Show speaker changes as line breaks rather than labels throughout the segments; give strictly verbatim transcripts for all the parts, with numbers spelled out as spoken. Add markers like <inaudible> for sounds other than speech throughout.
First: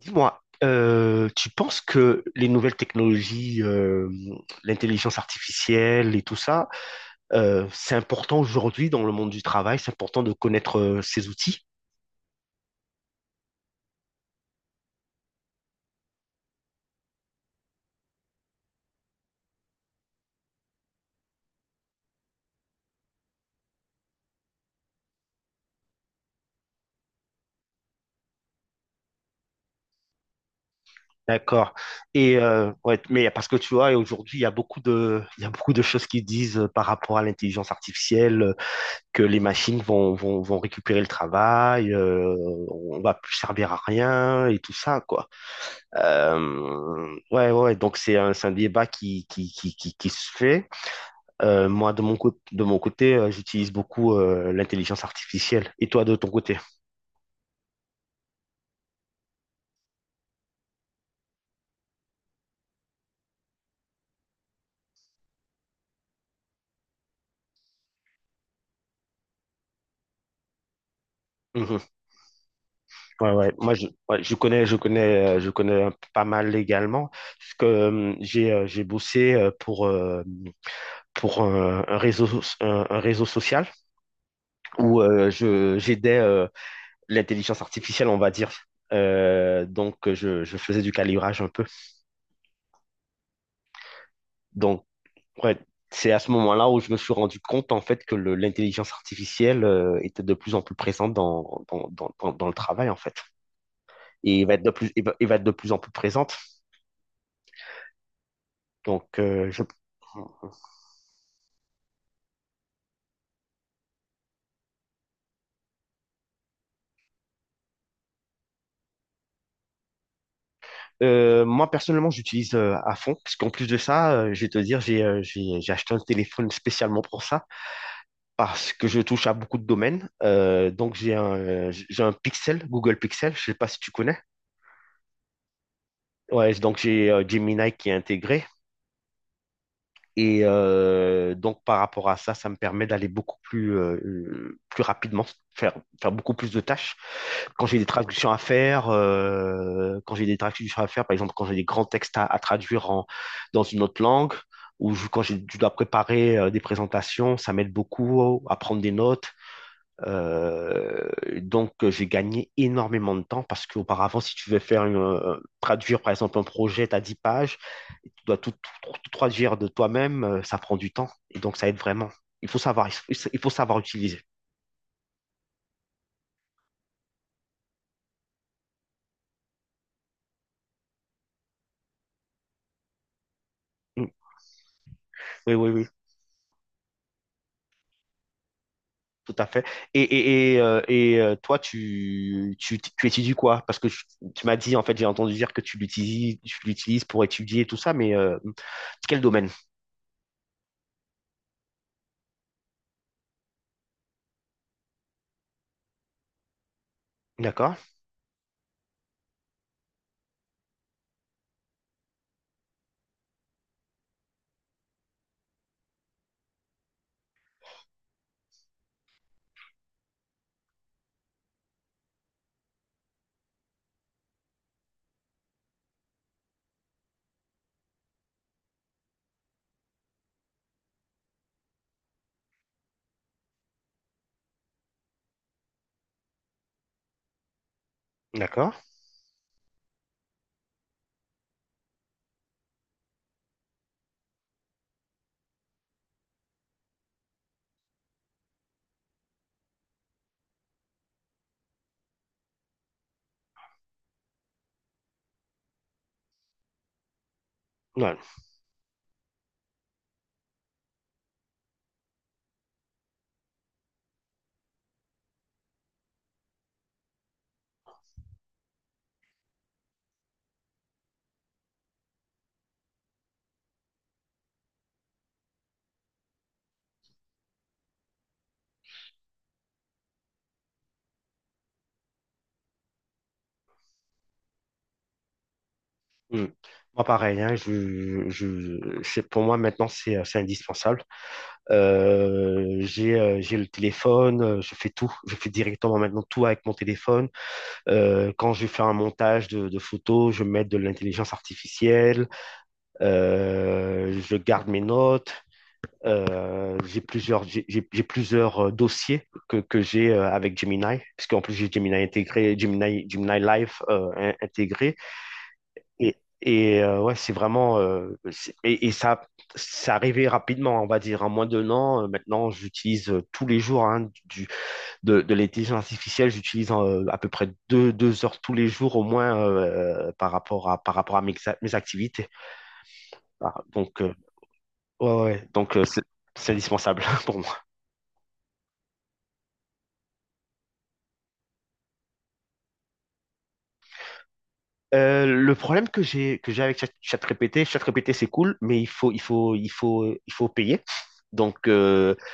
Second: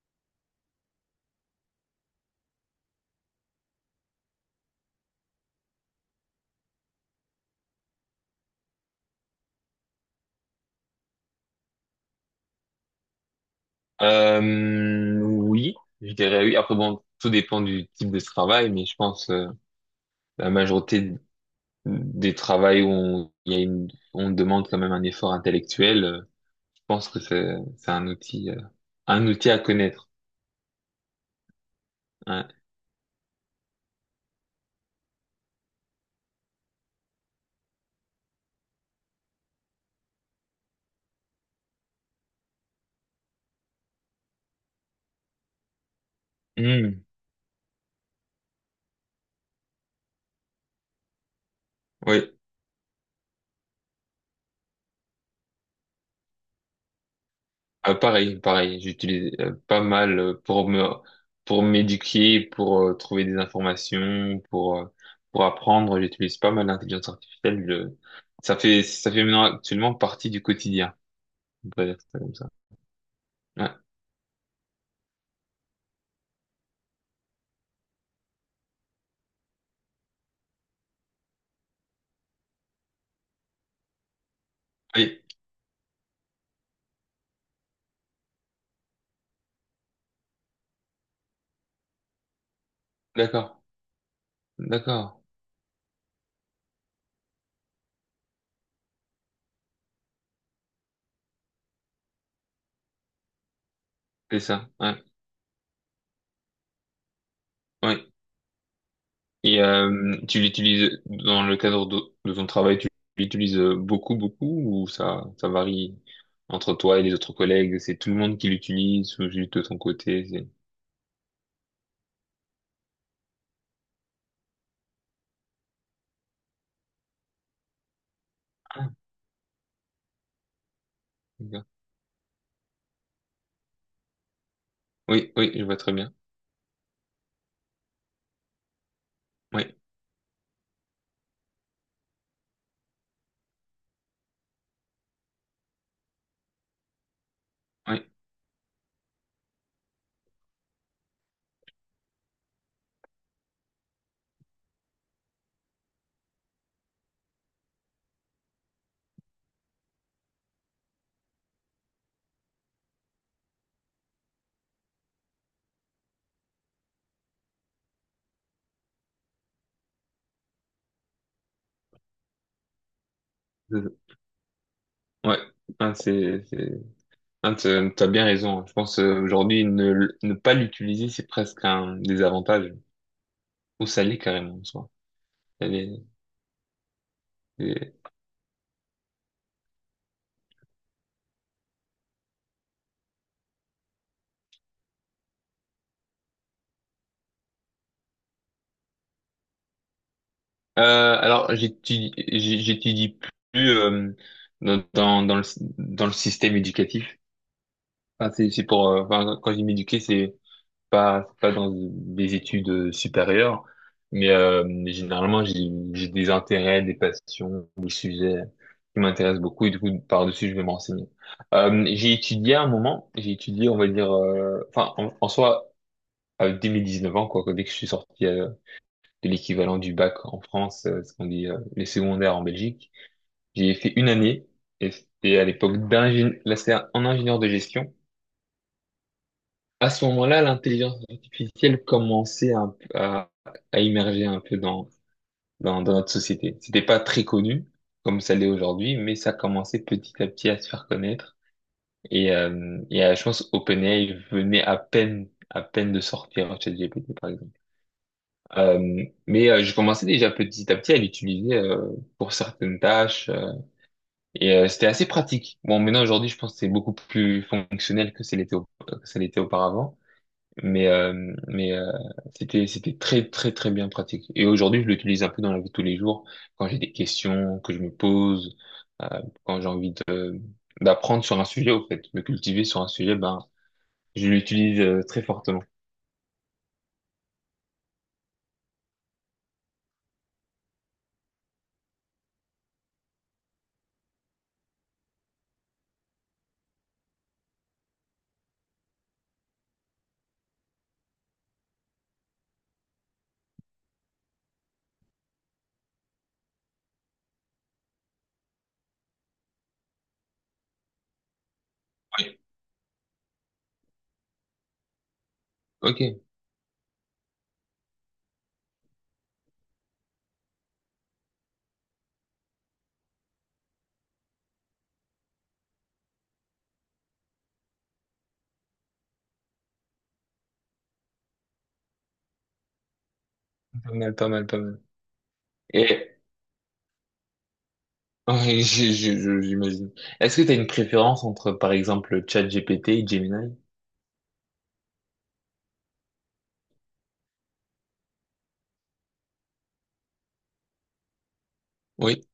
Dis-moi, euh, tu penses que les nouvelles technologies, euh, l'intelligence artificielle et tout ça, euh, c'est important aujourd'hui dans le monde du travail, c'est important de connaître euh, ces outils?
Euh, oui, je dirais oui. Après, bon, tout dépend du type de travail, mais je pense euh, la majorité des travails où on, il y a une, on demande quand même un effort intellectuel, euh, je pense que c'est c'est un outil, euh, un outil à connaître.
D'accord. Et
Hein.
euh, ouais, mais parce que tu vois, aujourd'hui, il y a beaucoup de, il y a beaucoup de choses qui disent euh, par rapport à l'intelligence artificielle. Que les machines vont, vont, vont récupérer le travail, euh, on va plus servir à rien et tout ça, quoi.
Hmm,
Euh, ouais, ouais, donc c'est un, c'est un débat qui, qui, qui, qui, qui se fait. Euh, moi, de mon,
oui.
cô- de mon côté, euh, j'utilise beaucoup euh, l'intelligence artificielle. Et toi, de ton côté?
Euh, pareil, pareil. J'utilise euh, pas mal euh, pour me pour m'éduquer, pour euh, trouver des informations, pour euh, pour apprendre. J'utilise pas mal l'intelligence artificielle. Je- ça fait ça fait maintenant actuellement partie du quotidien. On
Mhm.
peut dire ça comme ça.
Ouais, ouais.
Ouais.
Moi, je, ouais, je connais, je connais, euh, je connais un- pas mal légalement, parce que euh, j'ai, euh, j'ai bossé euh, pour, euh, pour un, un réseau, so- un, un réseau social où
Oui,
euh, je, j'aidais euh, l'intelligence artificielle, on va dire. Euh, donc, euh, je, je faisais du calibrage un peu.
d'accord,
Donc,
d'accord.
ouais, c'est à ce moment-là où je me suis rendu compte, en fait, que le- l'intelligence artificielle euh, était de plus en plus présente dans, dans, dans, dans, dans le travail, en fait. Et
C'est
il va être
ça.
de plus,
Ouais.
il va, il va être de plus en plus présente.
Oui.
Donc, euh,
Et
je...
euh, tu l'utilises dans le cadre de, de ton travail, tu l'utilises beaucoup, beaucoup, ou ça, ça varie entre toi et les autres collègues? C'est tout le monde qui l'utilise ou juste de ton côté? c'est-
Euh, moi, personnellement, j'utilise euh, à fond, parce qu'en plus de ça, euh, je vais te dire, j'ai euh, j'ai- j'ai acheté un téléphone spécialement pour ça, parce que
Ah,
je touche à beaucoup de domaines. Euh, donc, j'ai un,
d'accord.
euh, j'ai un Pixel, Google Pixel, je sais pas si tu connais.
Oui, oui, je vois très bien.
Ouais, donc j'ai euh, Gemini qui est intégré.
Oui,
Et euh, donc, par rapport à ça, ça me permet d'aller beaucoup plus, euh, plus rapidement, faire, faire beaucoup plus de tâches. Quand j'ai des
oui,
traductions à faire, euh, quand j'ai des traductions à faire, par exemple, quand j'ai des grands textes à, à traduire en, dans une autre langue, ou je- quand j'ai- je dois préparer euh, des présentations, ça m'aide beaucoup à prendre des notes, euh, donc, euh, j'ai gagné énormément de temps parce qu'auparavant, si tu veux faire une, euh, traduire par exemple un projet, t'as dix pages, et tu dois tout, tout- tout traduire de toi-même, euh, ça prend du temps et donc ça aide vraiment. Il faut savoir, il faut il faut savoir
c'est ça.
utiliser.
Ouais. Ah, c'est, c'est... Ah, t'as t'as bien raison. Je pense euh, aujourd'hui ne, l- ne pas l'utiliser, c'est presque un désavantage. Ou ça
Mm.
l'est carrément en soi.
Oui,
Ça
oui, oui,
l'est.
tout à fait. Et, et, et, euh, et, euh, toi, tu, tu, tu étudies quoi? Parce que tu, tu m'as dit, en fait, j'ai entendu dire que tu l'utilises, tu l'utilises pour étudier et tout ça, mais euh, quel domaine?
Euh, alors j'étudie j'ai- j'étudie plus euh, dans dans dans le dans le système éducatif.
D'accord,
Enfin, c'est c'est pour euh, enfin, quand je dis m'éduquer c'est pas c'est pas dans des études euh, supérieures, mais euh, généralement j'ai j'ai des intérêts, des passions, des sujets qui m'intéressent beaucoup et du coup par-dessus je vais m'enseigner. Euh, j'ai étudié à un moment, j'ai étudié on va dire euh, enfin en, en soi à dès mes dix-neuf ans quoi dès que je suis sorti euh, de l'équivalent du bac en France, euh, ce qu'on dit euh, les secondaires en Belgique. J'ai fait une année et c'était à l'époque d'ingénieur, là c'était en ingénieur de gestion.
d'accord.
À ce moment-là, l'intelligence artificielle commençait un- à, à immerger un peu dans, dans, dans notre société. C'était pas très connu comme ça l'est aujourd'hui, mais ça commençait petit à petit à se faire connaître. Et, euh, et euh, je pense OpenAI venait à peine, à peine de sortir ChatGPT, par exemple.
Ouais.
Euh, mais euh, je commençais déjà petit à petit à l'utiliser euh, pour certaines tâches euh, et euh, c'était assez pratique. Bon, maintenant aujourd'hui, je pense que c'est beaucoup plus fonctionnel que ça l'était au- que ça l'était auparavant, mais euh, mais euh, c'était c'était très très très bien pratique. Et aujourd'hui, je l'utilise un peu dans la vie de tous les jours quand j'ai des questions que je me pose, euh, quand j'ai envie de- d'apprendre sur un sujet au fait, me cultiver sur un sujet, ben je l'utilise euh, très fortement.
Mm. Moi, pareil, hein, je, je, c'est, pour moi, maintenant, c'est, euh, c'est indispensable. Euh, j'ai, euh, j'ai le téléphone, euh, je fais tout. Je fais directement maintenant tout avec mon téléphone. Euh, quand je fais un montage de, de photos, je mets de l'intelligence artificielle. Euh, je garde mes notes. Euh, j'ai plusieurs, j'ai j'ai- j'ai plusieurs euh, dossiers que, que j'ai euh, avec Gemini, puisqu'en plus j'ai Gemini
Oui.
intégré, Gemini, Gemini Live euh, in- intégré.
Ok,
Et, et euh, ouais, c'est vraiment. Euh, c'est- et, et ça, ça arrivé rapidement, on va dire. En moins d'un an, euh, maintenant, j'utilise euh, tous les jours hein, du, de, de l'intelligence artificielle. J'utilise euh, à peu près deux, deux heures tous les jours au moins euh, par rapport à, par rapport à mes, a- mes activités. Voilà.
pas
Donc, euh,
mal, pas mal, pas mal.
ouais, ouais. Donc euh, c'est
Et
c'est indispensable <laughs> pour moi.
oui, <laughs> j'ai- j'ai- je- j'imagine. Est-ce que tu as une préférence entre, par exemple, ChatGPT et Gemini?
Euh, le problème que j'ai que j'ai avec Chat- ChatGPT, ChatGPT c'est cool, mais il faut il faut il faut il faut payer. Donc euh,
Oui.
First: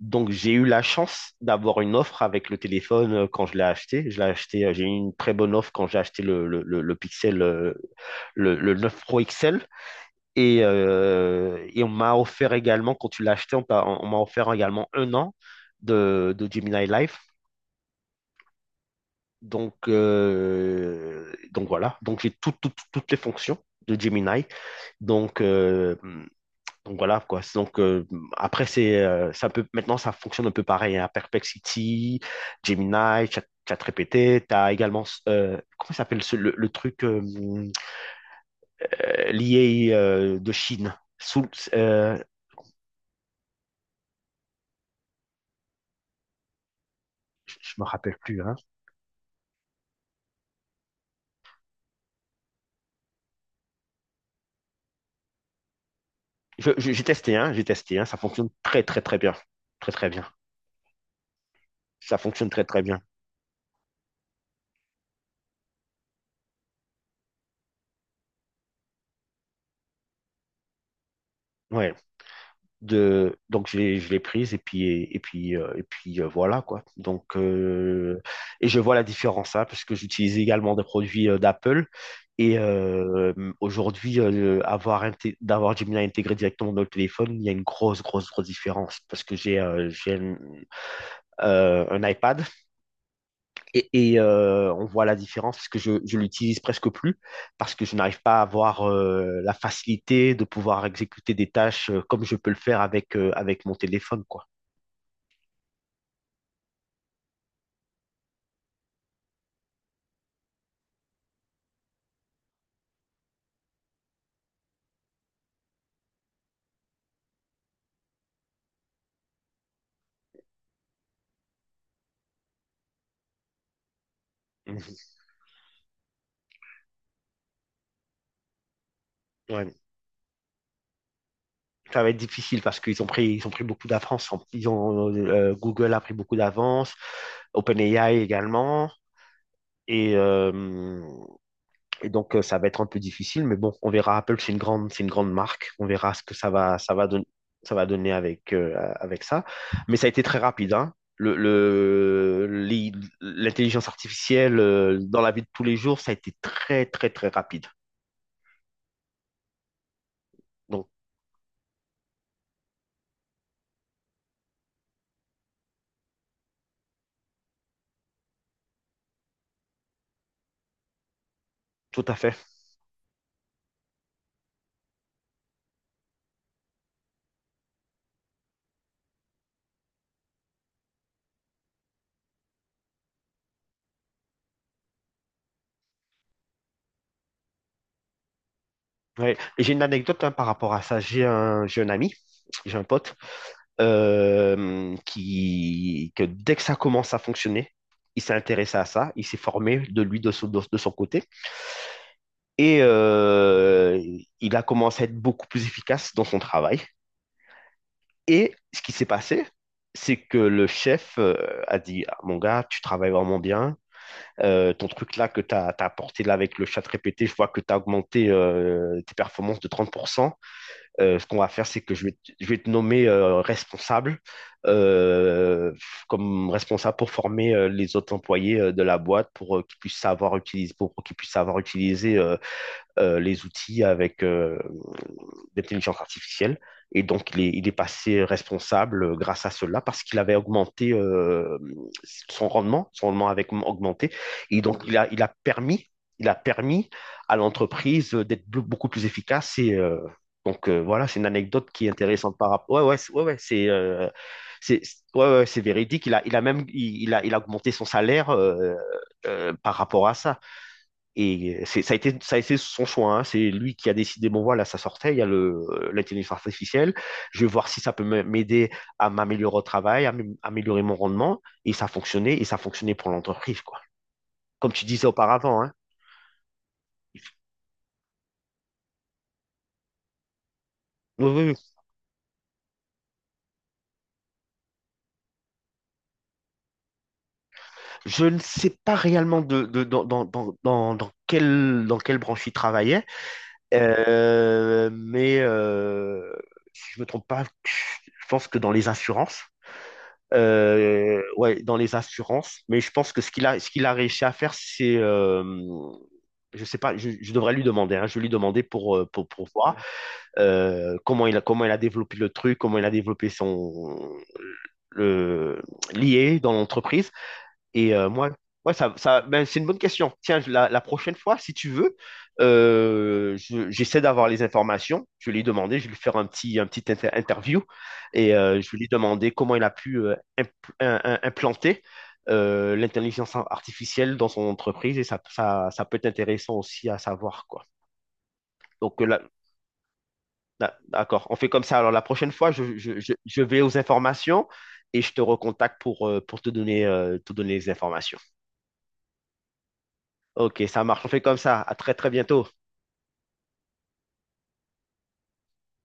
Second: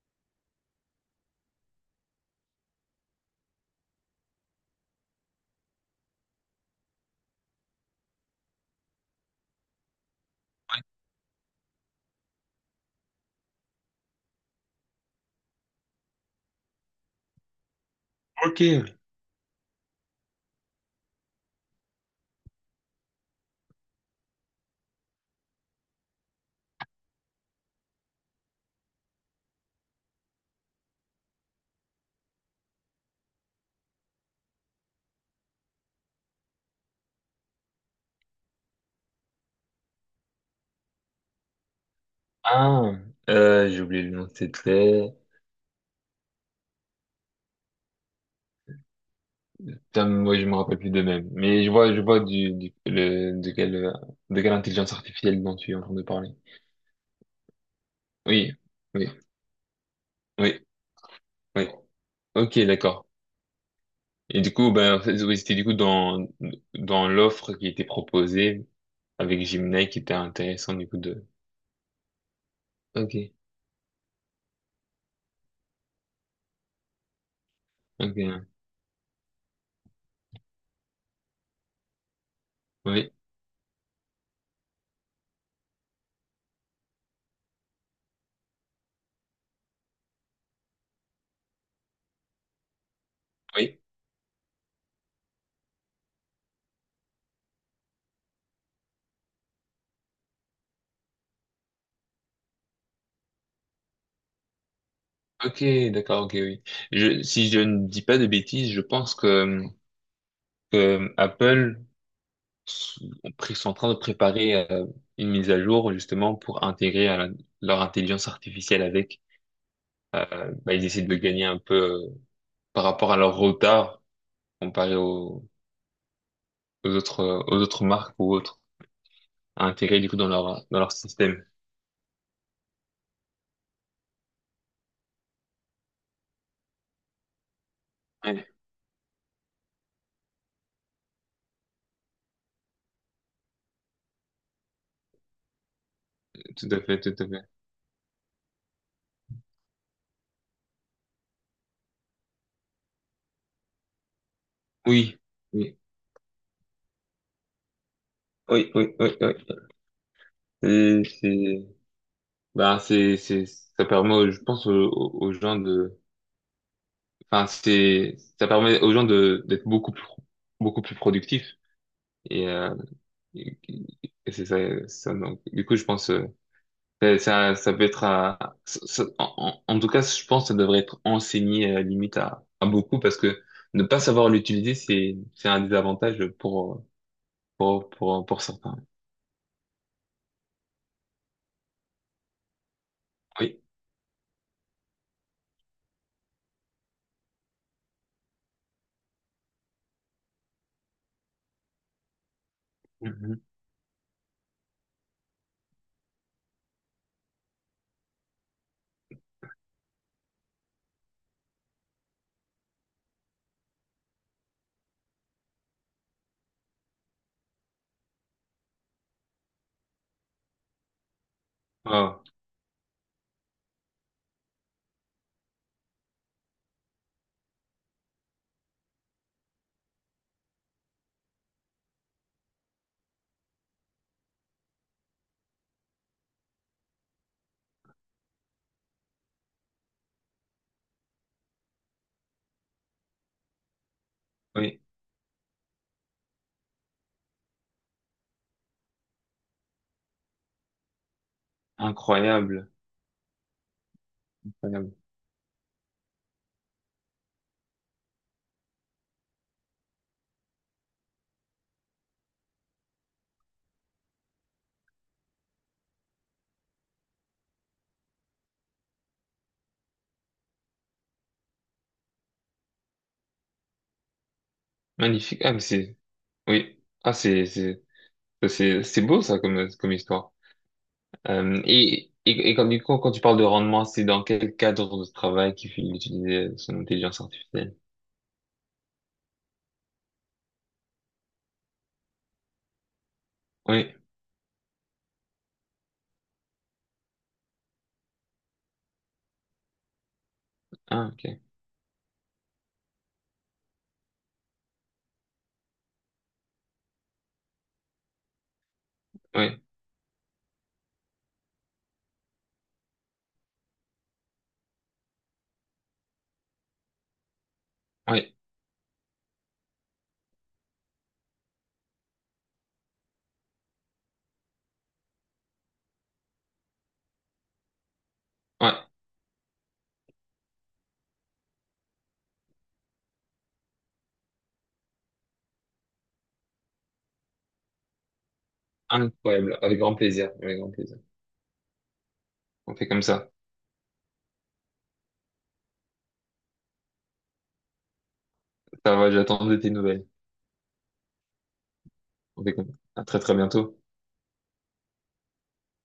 Donc, j'ai eu la chance d'avoir une offre avec le téléphone euh, quand je l'ai acheté. Je l'ai acheté, euh, j'ai eu une très bonne offre quand j'ai acheté le, le, le, le Pixel, euh, le, le neuf Pro X L. Et, euh, et on m'a offert également, quand tu l'as acheté, on, t'a- on m'a offert également un an de, de Gemini Life.
Ok.
Donc, euh, donc voilà. Donc, j'ai tout- tout- toutes les fonctions de Gemini. Donc, euh, Donc voilà quoi. Donc euh, après c'est euh, ça peut maintenant ça fonctionne un peu pareil à Perplexity, Gemini, Chat ChatGPT, tu as également euh, comment s'appelle ce- le, le truc euh, euh, lié euh, de Chine. Sous, euh,
Ah, euh, j'ai oublié le nom de cette lettre.
je je me rappelle plus hein.
Putain, moi, je me rappelle plus de même. Mais je vois, je vois du, du- le- de quelle, euh, de quelle intelligence artificielle dont tu es en train de parler.
Je- je- j'ai testé hein, j'ai testé hein, ça fonctionne
Oui,
très très
oui,
très bien. Très très bien.
oui, oui.
Ça fonctionne
Ok,
très très bien.
d'accord. Et du coup, ben, en fait, oui, c'était du coup dans, dans l'offre qui était proposée avec Gemini qui était intéressant du coup de.
Ouais.
Ok,
de Donc, je l'ai je l'ai prise et puis et, et puis euh, et puis euh, voilà quoi. Donc
ok,
euh,
hein.
et je vois la différence hein, parce que j'utilise également des produits euh, d'Apple et
Oui,
euh, aujourd'hui euh, avoir inté- d'avoir Gemini intégré directement dans le téléphone il y a une grosse grosse grosse différence parce que j'ai euh, j'ai un, euh, un iPad
oui.
et, et, euh, on voit la différence parce que je, je l'utilise presque plus, parce que je n'arrive pas à avoir euh, la facilité de pouvoir exécuter des tâches euh, comme je peux le faire avec, euh, avec mon téléphone, quoi.
Ok, d'accord, ok, oui. Je, si je ne dis pas de bêtises, je pense que, que Apple s- pr- sont en train de préparer euh, une mise à jour justement pour intégrer à la- leur intelligence artificielle avec. Euh, bah, ils essaient de gagner un peu euh, par rapport à leur retard
Mhm.
comparé aux, aux autres euh, aux autres marques ou autres à
Ouais,
intégrer du coup dans leur dans leur système.
ça va être difficile parce qu'ils ont pris, ils ont pris beaucoup d'avance. Ils ont, euh, Google a pris beaucoup d'avance, OpenAI
Ouais,
également. Et euh, et donc, euh, ça va être un peu difficile, mais bon, on verra. Apple, c'est une grande, c'est une grande marque. On verra ce que ça
tout
va,
à
ça
fait,
va
tout
donner,
à fait.
ça va donner avec, euh, avec ça. Mais ça a été très rapide, hein. Le, le- l'i- l'intelligence artificielle, euh,
Oui,
dans la vie de tous les
oui,
jours, ça a été très, très, très rapide.
oui, oui, oui, oui.
Donc,
C'est- c'est- Ben, c'est, c'est, ça permet, aux- je pense, aux, aux gens de, enfin, c'est, ça permet aux gens de, d'être beaucoup plus, beaucoup plus productifs.
tout à fait.
Et, euh, et- et c'est ça, ça, donc, du coup, je pense, euh, ça, ça ça peut être à, ça- ça- en, en en tout cas, je pense que ça devrait être enseigné, euh, limite à, à beaucoup parce que ne pas savoir l'utiliser, c'est, c'est un désavantage pour, pour, pour, pour certains.
Ouais. Et j'ai une anecdote hein, par rapport à ça. J'ai un, j'ai un ami, j'ai un pote,
Oui.
euh, qui, que dès que ça commence à fonctionner, il s'est intéressé à ça, il s'est formé de lui, de son, de, de son côté, et
Mhm.
euh, il a commencé à être beaucoup plus efficace dans son travail. Et ce qui s'est passé, c'est que le chef euh, a dit : « Ah, mon gars, tu travailles vraiment bien. Euh, ton truc là que tu as apporté là avec le chat répété, je vois que tu as augmenté euh, tes performances de trente pour cent. » Euh, ce qu'on va faire, c'est que je vais,
Wow.
te- je vais te nommer euh, responsable, euh, comme responsable pour former euh, les autres employés euh, de la boîte pour euh, qu'ils puissent savoir utiliser, pour, pour qu'ils puissent savoir utiliser euh, euh, les outils avec euh, l'intelligence artificielle. Et donc, il est, il est passé responsable euh, grâce à cela parce qu'il avait augmenté euh, son rendement, son rendement avait augmenté. Et
Oui.
donc, il a, il a permis, il a permis à l'entreprise d'être beaucoup plus efficace. Et euh, donc, euh, voilà, c'est une anecdote qui est intéressante par
Incroyable.
rapport. Ouais, ouais, c'est- ouais, ouais, c'est euh, c'est
Incroyable.
ouais, ouais, c'est véridique. Il a, il a même il, il a, Il a augmenté son salaire euh, euh, par rapport à ça. Et euh, c'est, ça a été, ça a été son choix, hein. C'est lui qui a décidé, bon voilà, ça sortait, il y a le, euh, l'intelligence artificielle. Je vais voir si ça peut m'aider à m'améliorer au travail, à m- améliorer mon rendement. Et ça fonctionnait, et ça fonctionnait pour l'entreprise, quoi. Comme tu disais
Magnifique. Ah, mais
auparavant, hein.
c'est, oui. Ah, c'est, c'est, C'est, c'est beau ça comme, comme histoire.
Oui, oui, oui.
Euh, et, et, et quand, du coup, quand tu parles de rendement, c'est dans quel cadre de travail qu'il faut utiliser son intelligence artificielle?
Je ne sais pas réellement de, de- dans, dans, dans, dans, dans quelle, dans quelle branche il travaillait,
Oui,
Euh, mais euh, si je me trompe pas, je pense que dans les assurances,
ah,
euh,
ok,
ouais, dans les assurances. Mais je pense que ce qu'il a, ce qu'il a réussi à faire, c'est, euh, je sais pas, je, je devrais lui demander. Hein, je vais lui demander pour, euh, pour, pour
oui,
voir euh, comment il a, comment il a développé le truc, comment il a développé son le lié dans l'entreprise. Et euh, moi,
oui,
ouais, ça, ça, ben, c'est une bonne question. Tiens, je- la, la prochaine fois, si tu veux, euh, je- j'essaie d'avoir les informations. Je vais lui demander, je vais lui faire un petit, un petit inter- interview et euh, je
ouais,
vais lui demander comment il a pu euh, impl- un- un- implanter euh, l'intelligence artificielle dans son entreprise et ça, ça, ça peut être intéressant aussi à savoir, quoi. Donc, euh, là,
incroyable, avec grand plaisir, avec grand
là,
plaisir.
d'accord, on fait comme ça. Alors, la prochaine fois,
On
je,
fait
je,
comme
je,
ça.
je vais aux informations et je te recontacte pour, euh, pour te donner, euh, te donner les informations.
Ça va, j'attends de tes nouvelles.
Ok, ça marche. On fait comme ça. À très très
On
bientôt.
fait comme ça. À très très bientôt.